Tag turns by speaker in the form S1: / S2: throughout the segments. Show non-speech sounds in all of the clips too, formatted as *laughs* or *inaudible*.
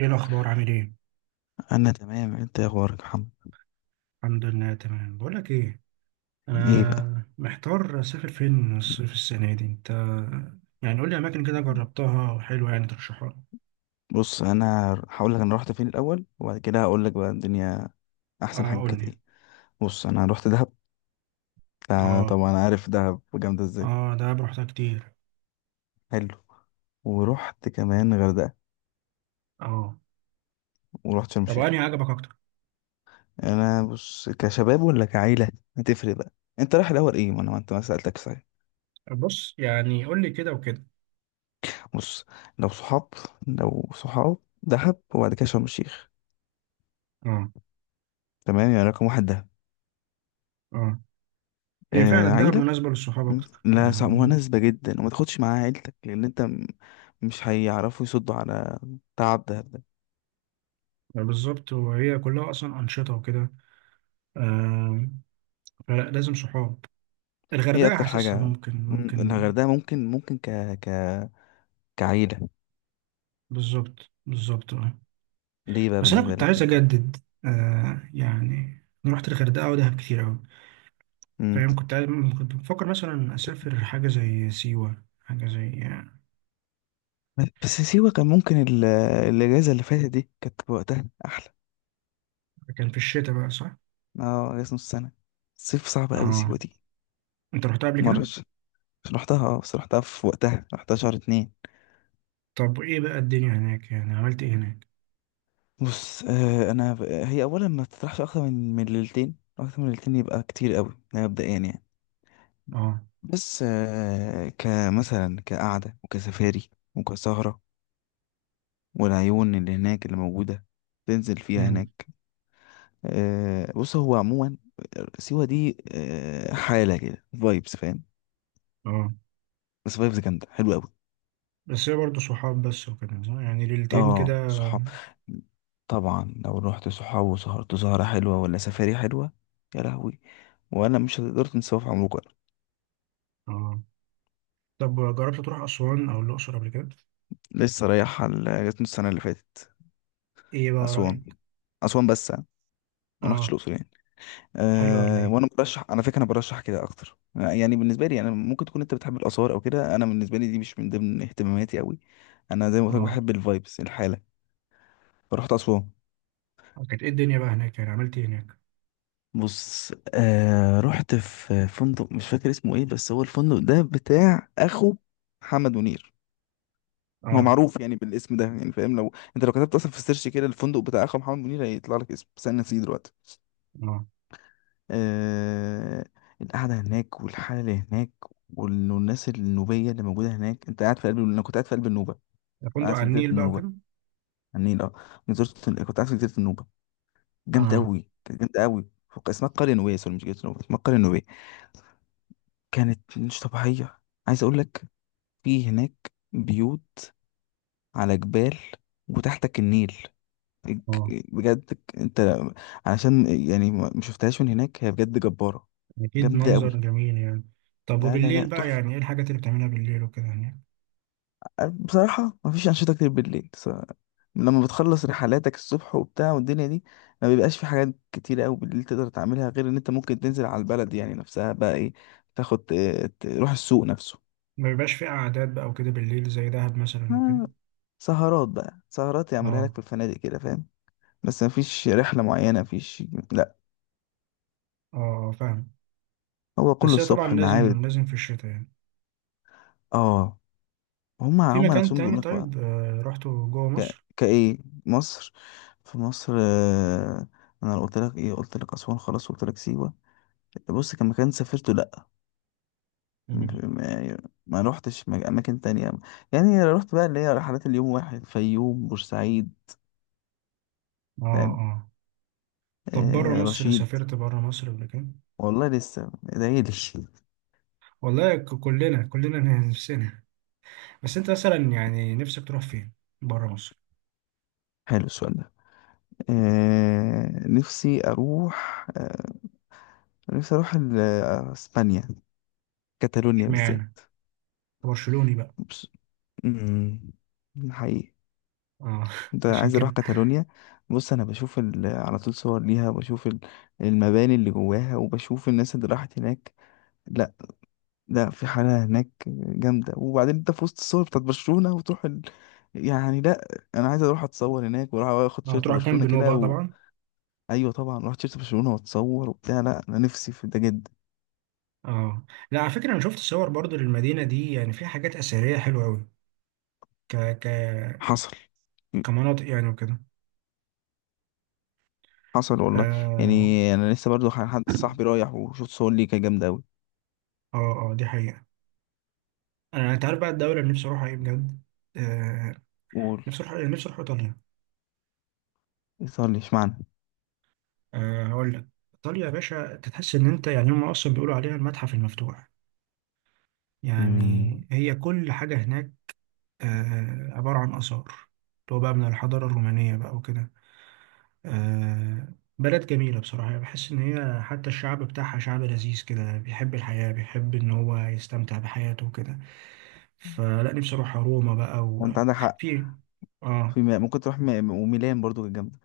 S1: ايه الاخبار؟ عامل ايه؟
S2: انا تمام. انت يا اخبارك يا محمد؟
S1: الحمد لله، تمام. بقول لك ايه،
S2: ايه بقى؟
S1: انا محتار اسافر فين الصيف السنه دي؟ انت يعني قول لي اماكن كده جربتها وحلوه، يعني ترشحها لي.
S2: بص، انا هقول لك انا رحت فين الاول وبعد كده هقول لك بقى الدنيا، احسن
S1: اه،
S2: حاجه
S1: قول
S2: كانت
S1: لي.
S2: ايه. بص انا رحت دهب. آه،
S1: اه.
S2: طبعا عارف دهب جامده ازاي.
S1: اه، ده رحتها كتير.
S2: حلو. ورحت كمان غردقه،
S1: اه.
S2: ورحت شرم
S1: طب
S2: الشيخ.
S1: انهي عجبك اكتر؟
S2: انا بص، كشباب ولا كعيله؟ هتفرق بقى. انت رايح الاول ايه؟ ما انا ما انت ما سالتك صحيح.
S1: بص، يعني قول لي كده وكده.
S2: بص، لو صحاب، لو صحاب دهب وبعد كده شرم الشيخ.
S1: اه.
S2: تمام، يعني رقم واحد دهب.
S1: اه. هي فعلا
S2: آه،
S1: دهب
S2: عيله.
S1: مناسبه للصحاب
S2: مم.
S1: اكتر
S2: لا، صعب،
S1: يعني.
S2: مناسبة جدا، وما تاخدش معاها عيلتك، لأن أنت مش هيعرفوا يصدوا على تعب ده
S1: بالظبط، وهي كلها اصلا انشطه وكده. آه. فلازم صحاب.
S2: إيه
S1: الغردقه
S2: أكتر
S1: حاسسها
S2: حاجة؟
S1: ممكن،
S2: مم،
S1: ممكن.
S2: الغردقة ممكن ك ك كعيلة
S1: بالظبط، بالظبط.
S2: ليه بقى
S1: بس انا
S2: بالنسبة
S1: كنت
S2: لك
S1: عايز
S2: ممكن؟
S1: اجدد. آه، يعني انا رحت الغردقه ودهب كتير قوي.
S2: مم.
S1: فاهم. كنت عايز، كنت بفكر مثلا اسافر حاجه زي سيوه، حاجه زي
S2: بس سيوة كان ممكن الأجازة اللي فاتت دي كانت وقتها أحلى.
S1: كان في الشتاء بقى، صح؟
S2: اه، أجازة نص سنة. الصيف صعب أوي
S1: اه.
S2: سيوة دي.
S1: انت رحتها قبل كده؟
S2: مرش، رحتها، اه بس رحتها في وقتها، رحتها شهر اتنين.
S1: طب ايه بقى الدنيا هناك، يعني عملت ايه هناك؟
S2: بص، انا ب... آه، هي اولا ما تطرحش اكتر من ليلتين، اكتر من ليلتين يبقى كتير قوي، ده مبدئيا يعني.
S1: اه.
S2: بس كمثلا كقعده وكسفاري وكسهره، والعيون اللي هناك اللي موجوده تنزل فيها
S1: امم.
S2: هناك. آه، بص، هو عموما سيوه دي حاله كده، فايبس، فاهم؟
S1: اه.
S2: بس فايبس جامده، حلوه قوي.
S1: بس هي برضه صحاب بس وكده، صح؟ يعني ليلتين
S2: اه،
S1: كده.
S2: صحاب. طبعا لو رحت صحاب وسهرت سهره حلوه ولا سفاري حلوه، يا لهوي، ولا مش هتقدر تنساه في عمرك.
S1: اه. طب جربت تروح اسوان او الاقصر قبل كده؟
S2: لسه رايح جاتني السنة اللي فاتت.
S1: ايه بقى رايك؟
S2: أسوان. أسوان بس يعني، ما رحتش
S1: اه.
S2: الأقصر يعني.
S1: حلو ولا
S2: أه،
S1: ايه؟
S2: وأنا برشح، على فكرة أنا برشح كده أكتر، يعني بالنسبة لي. أنا ممكن تكون أنت بتحب الآثار أو كده، أنا بالنسبة لي دي مش من ضمن اهتماماتي أوي. أنا زي ما قلت لك
S1: اه.
S2: بحب الفايبس، الحالة. فرحت أسوان.
S1: كانت ايه الدنيا بقى هناك، يعني عملت ايه هناك؟
S2: بص، أه رحت في فندق مش فاكر اسمه إيه، بس هو الفندق ده بتاع أخو محمد منير. هو
S1: اه.
S2: معروف يعني بالاسم ده، يعني فاهم، لو انت لو كتبت اصلا في السيرش كده الفندق بتاع اخو محمد منير هيطلع لك اسم، بس انا نسيه دلوقتي.
S1: اه،
S2: آه، القعدة هناك والحالة اللي هناك والناس النوبية اللي موجودة هناك، أنت قاعد في قلب، أنا كنت قاعد في قلب النوبة.
S1: ده فندق
S2: قاعد
S1: على
S2: في جزيرة
S1: النيل بقى
S2: النوبة،
S1: وكده؟
S2: على النيل. أه، أنا زرت، كنت قاعد في جزيرة النوبة، جامدة
S1: اه.
S2: أوي، كانت جامدة أوي اسمها القرية النوبية، سوري مش جزيرة النوبة، اسمها القرية النوبية. كانت مش طبيعية، عايز أقول لك. في هناك بيوت على جبال وتحتك النيل الج-
S1: اه.
S2: بجد أنت علشان يعني ما شفتهاش من هناك، هي بجد جبارة.
S1: أكيد
S2: جامدة
S1: منظر
S2: أوي.
S1: جميل يعني. طب
S2: لا لا لا،
S1: وبالليل بقى
S2: تحفة.
S1: يعني، إيه الحاجات اللي بتعملها بالليل وكده يعني؟
S2: بصراحة مفيش أنشطة كتير بالليل. لما بتخلص رحلاتك الصبح وبتاع والدنيا دي، ما بيبقاش في حاجات كتيرة أوي بالليل تقدر تعملها، غير إن أنت ممكن تنزل على البلد يعني نفسها بقى، إيه، تاخد تروح السوق نفسه.
S1: ما بيبقاش في قعدات بقى وكده بالليل زي دهب مثلا وكده؟
S2: آه، سهرات بقى، سهرات يعملها لك
S1: آه.
S2: في الفنادق كده، فاهم. بس مفيش رحلة معينة، مفيش. لأ.
S1: آه، فاهم.
S2: هو كله
S1: بس هي طبعا
S2: الصبح المعابد.
S1: لازم، لازم في الشتاء يعني.
S2: آه، هما
S1: في
S2: هما
S1: مكان
S2: نفسهم
S1: تاني
S2: بيقولوا لك بقى.
S1: طيب، رحته جوه مصر؟
S2: كإيه؟ مصر. في مصر، آه، أنا قلت لك إيه، قلت لك أسوان، خلاص قلت لك سيوة. بص، كان مكان سافرته، لأ
S1: امم.
S2: ما, ما روحتش أماكن تانية. يعني رحت بقى اللي هي رحلات اليوم واحد، فيوم بورسعيد،
S1: آه.
S2: فاهم.
S1: آه. طب بره
S2: آه،
S1: مصر،
S2: رشيد.
S1: سافرت بره مصر قبل كده؟
S2: والله لسه، ادعيلي *laughs*
S1: والله، كلنا كلنا *laughs* نفسنا. بس أنت مثلا يعني نفسك تروح فين؟ بره مصر.
S2: حلو السؤال ده. آه، نفسي أروح، آه نفسي أروح إسبانيا. كاتالونيا
S1: اشمعنى أنت؟
S2: بالذات.
S1: برشلوني بقى؟
S2: بص- مم، حقيقي.
S1: آه،
S2: انت
S1: *laughs* عشان
S2: عايز اروح
S1: كده.
S2: كاتالونيا. بص، انا بشوف على طول صور ليها، وبشوف المباني اللي جواها، وبشوف الناس اللي راحت هناك. لا، لا، في حالة هناك جامدة، وبعدين انت في وسط الصور بتاعت برشلونة وتروح ال... يعني لا، انا عايز اروح اتصور هناك واروح اخد
S1: اه،
S2: شيرت
S1: تروح
S2: برشلونة
S1: كامب نو
S2: كده
S1: بقى
S2: و...
S1: طبعا.
S2: ايوه طبعا، رحت شيرت برشلونة واتصور وبتاع، لا انا نفسي في ده جدا.
S1: اه. لا، على فكره انا شفت صور برضو للمدينه دي، يعني فيها حاجات اثريه حلوه قوي. ك ك
S2: حصل.
S1: كمناطق يعني وكده.
S2: حصل والله.
S1: اه.
S2: يعني انا لسه برضو حد صاحبي رايح وشوت صور ليه، كانت جامدة اوي.
S1: اه. آه، دي حقيقه. انت عارف بقى الدوله اللي نفسي اروحها ايه بجد؟ آه.
S2: قول.
S1: نفسي اروح، نفسي اروح ايطاليا.
S2: صور لي اشمعنى.
S1: آه، هقول لك. ايطاليا يا باشا، انت تحس ان انت، يعني هم اصلا بيقولوا عليها المتحف المفتوح. يعني
S2: امم.
S1: هي كل حاجه هناك آه، عباره عن اثار، اللي هو بقى من الحضاره الرومانيه بقى وكده. آه. بلد جميلة بصراحة، يعني بحس إن هي حتى الشعب بتاعها شعب لذيذ كده، بيحب الحياة، بيحب إن هو يستمتع بحياته وكده. فلا، نفسي أروح روما بقى،
S2: ما انت عندك حق.
S1: وفي آه.
S2: في ممكن تروح وميلان برضو كانت جامدة.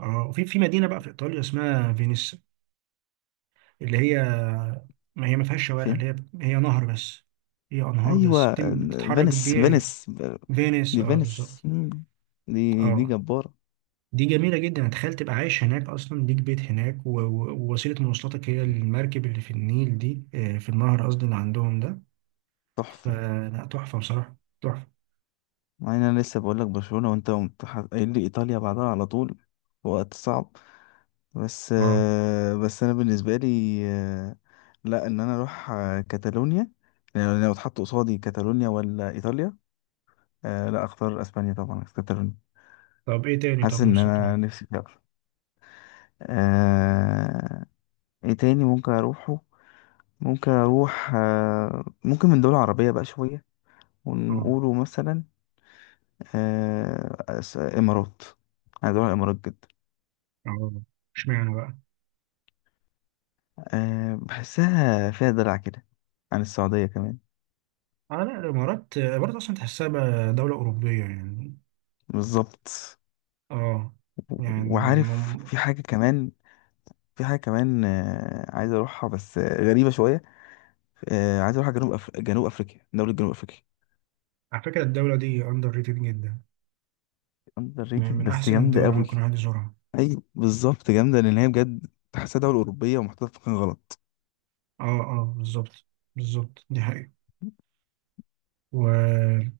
S1: آه، وفي في مدينة بقى في إيطاليا اسمها فينيس، اللي هي، ما هي ما فيهاش شوارع، اللي
S2: فين؟
S1: هي نهر بس. هي أنهار بس
S2: ايوه،
S1: بتتحرك
S2: فينيس،
S1: بيه.
S2: فينيس.
S1: فينيس،
S2: دي
S1: آه
S2: فينيس.
S1: بالظبط.
S2: مم. دي
S1: آه.
S2: جبارة.
S1: دي جميلة جدا، تخيل تبقى عايش هناك أصلا، ليك بيت هناك ووسيلة مواصلاتك هي المركب اللي في النيل دي، آه، في النهر قصدي اللي عندهم ده.
S2: تحفة.
S1: فلا، تحفة بصراحة، تحفة.
S2: مع ان انا لسه بقول لك برشلونة وانت قمت قايل لي ايطاليا بعدها على طول، في وقت صعب. بس
S1: اه.
S2: آه، بس انا بالنسبة لي، آه، لا، ان انا اروح، آه، كاتالونيا. يعني لو اتحط قصادي كاتالونيا ولا ايطاليا، آه لا، اختار اسبانيا، طبعا كاتالونيا.
S1: طب ايه تاني؟
S2: حاسس
S1: طب
S2: ان
S1: نفسك تروح؟
S2: انا نفسي فيها أكتر. آه، ايه تاني ممكن اروحه. ممكن اروح آه، ممكن من دول عربية بقى شوية،
S1: اه.
S2: ونقوله مثلا، آه، امارات. عايز اروح الامارات جدا.
S1: اه. اشمعنى بقى؟
S2: أه، بحسها فيها دلع كده عن السعودية كمان.
S1: اه، لا الإمارات، آه، الإمارات أصلا تحسها بقى دولة أوروبية يعني.
S2: بالظبط.
S1: اه.
S2: و-
S1: يعني
S2: وعارف في حاجة كمان، في حاجة كمان عايز أروحها، بس غريبة شوية، عايز أروح جنوب أفريقيا، دولة جنوب أفريقيا.
S1: على فكرة الدولة دي أندر ريتد جدا،
S2: أندر
S1: من
S2: ريتد،
S1: من
S2: بس
S1: أحسن
S2: جامدة
S1: الدول اللي
S2: قوي.
S1: ممكن الواحد يزورها.
S2: أي بالظبط، جامدة، لأن هي بجد تحسها دولة أوروبية ومحطوطة في مكان غلط.
S1: اه. اه. بالظبط، بالظبط، دي حقيقة و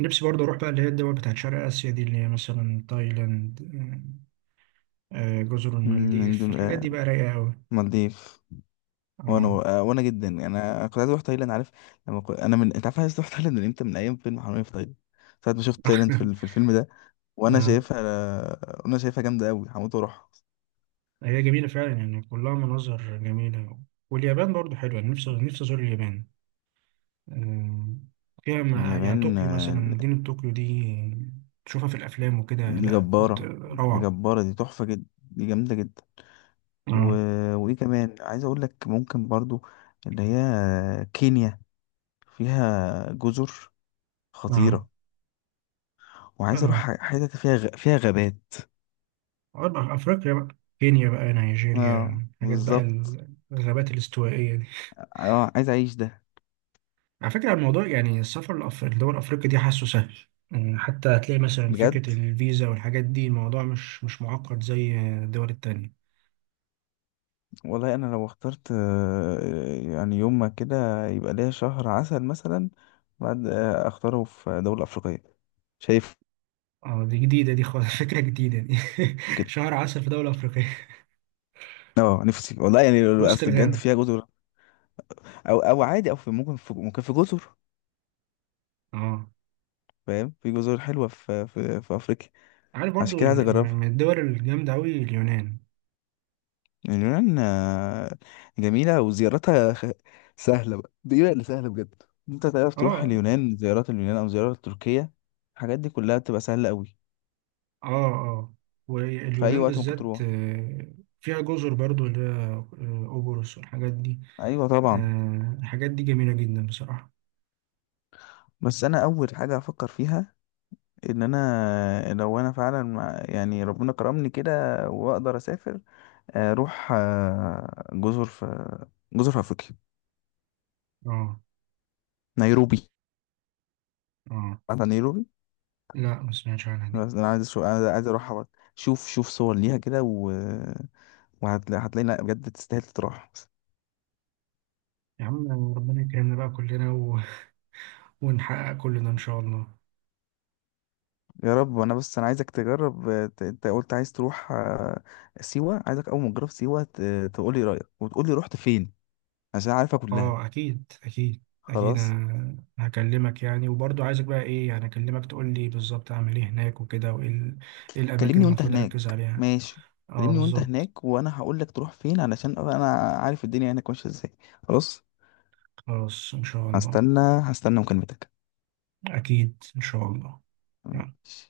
S1: نفسي برضه أروح بقى اللي هي الدول بتاعت شرق آسيا دي، اللي هي مثلا تايلاند، جزر
S2: مم،
S1: المالديف،
S2: إندون...
S1: الحاجات دي
S2: آه،
S1: بقى رايقة أوي.
S2: مالديف. وأنا،
S1: اه.
S2: آه، وأنا جدا أنا كنت عايز أروح تايلاند، عارف، لما كنت... أنا من أنت عارف أنا عايز أروح تايلاند من إمتى، من أيام فيلم حرامية في تايلاند. ساعة ما شفت تايلاند
S1: *laughs*
S2: في الفيلم ده، وانا
S1: اه.
S2: شايفها، وانا شايفها جامده قوي، هموت واروح.
S1: هي جميلة فعلا يعني، كلها مناظر جميلة. واليابان برضه حلوة، أنا نفسي أزور اليابان. آه. فيها يعني
S2: اليابان،
S1: طوكيو مثلا، مدينة طوكيو دي تشوفها في الأفلام وكده،
S2: دي
S1: لا
S2: جباره، دي
S1: روعة.
S2: جباره، دي تحفه جدا، دي جامده جدا. و...
S1: اه.
S2: وايه كمان، عايز اقول لك ممكن برضو اللي هي كينيا، فيها جزر
S1: اه.
S2: خطيره، وعايز اروح
S1: اه.
S2: حتت فيها فيها غابات.
S1: أربع أفريقيا بقى، كينيا بقى،
S2: اه
S1: نيجيريا، حاجات بقى.
S2: بالظبط.
S1: الغابات الاستوائية دي.
S2: اه، عايز اعيش ده
S1: على فكرة، الموضوع يعني السفر لدول أفريقيا دي حاسه سهل. يعني حتى هتلاقي مثلا
S2: بجد.
S1: فكرة الفيزا والحاجات دي، الموضوع مش معقد زي الدول التانية.
S2: والله انا لو اخترت، يعني يوم ما كده يبقى ليا شهر عسل مثلا، بعد، اختاره في دولة افريقية، شايف.
S1: اه، دي جديدة دي خالص *laughs* فكرة جديدة دي. *laughs*
S2: كده.
S1: شهر عسل في دولة أفريقية.
S2: اه، نفسي والله، يعني
S1: *laughs* وسط
S2: اصل بجد
S1: الغابة.
S2: فيها جزر. او، عادي، او في ممكن، في جزر،
S1: اه،
S2: فاهم، في جزر حلوة، في افريقيا.
S1: عارف
S2: عشان
S1: برضو
S2: كده عايز اجربها.
S1: من الدول الجامدة أوي اليونان.
S2: اليونان، جميلة، وزيارتها سهلة بقى، دي بقى اللي سهلة بجد. انت تعرف تروح
S1: اه.
S2: اليونان، زيارات اليونان او زيارات تركيا، الحاجات دي كلها بتبقى سهلة قوي.
S1: اه. اه.
S2: في اي
S1: واليونان
S2: وقت ممكن
S1: بالذات
S2: تروح.
S1: آه، فيها جزر برضو اللي هي آه، قبرص والحاجات دي.
S2: ايوه طبعا.
S1: آه، الحاجات دي جميلة جدا بصراحة.
S2: بس انا اول حاجه افكر فيها ان انا، لو انا فعلا يعني ربنا كرمني كده واقدر اسافر، اروح، جزر في، جزر في افريقيا.
S1: اه.
S2: نيروبي.
S1: اه.
S2: عارف نيروبي؟
S1: لا، ما سمعتش عنها دي.
S2: بس انا عايز عايز اروح، شوف شوف صور ليها كده و... وهتلاقي، هتلاقي، لا بجد تستاهل تروح.
S1: يا عم، ربنا يكرمنا بقى كلنا ونحقق كلنا ان شاء الله.
S2: يا رب. انا عايزك تجرب، انت قلت عايز تروح، سيوه، عايزك اول ما تجرب سيوه تقولي رايك، وتقولي رحت فين، عشان عارفه كلها.
S1: اه، اكيد اكيد. اكيد،
S2: خلاص.
S1: انا هكلمك يعني، وبرضه عايزك بقى ايه، يعني اكلمك تقول لي بالظبط اعمل ايه هناك وكده، وايه إيه الاماكن
S2: كلمني
S1: اللي
S2: وانت
S1: المفروض
S2: هناك.
S1: اركز عليها؟
S2: ماشي.
S1: اه،
S2: كلمني وانت
S1: بالظبط.
S2: هناك، وانا هقول لك تروح فين علشان ابقى انا عارف الدنيا هناك ماشيه ازاي. خلاص.
S1: خلاص، ان شاء الله.
S2: هستنى، هستنى مكالمتك.
S1: اكيد، ان شاء الله.
S2: ماشي.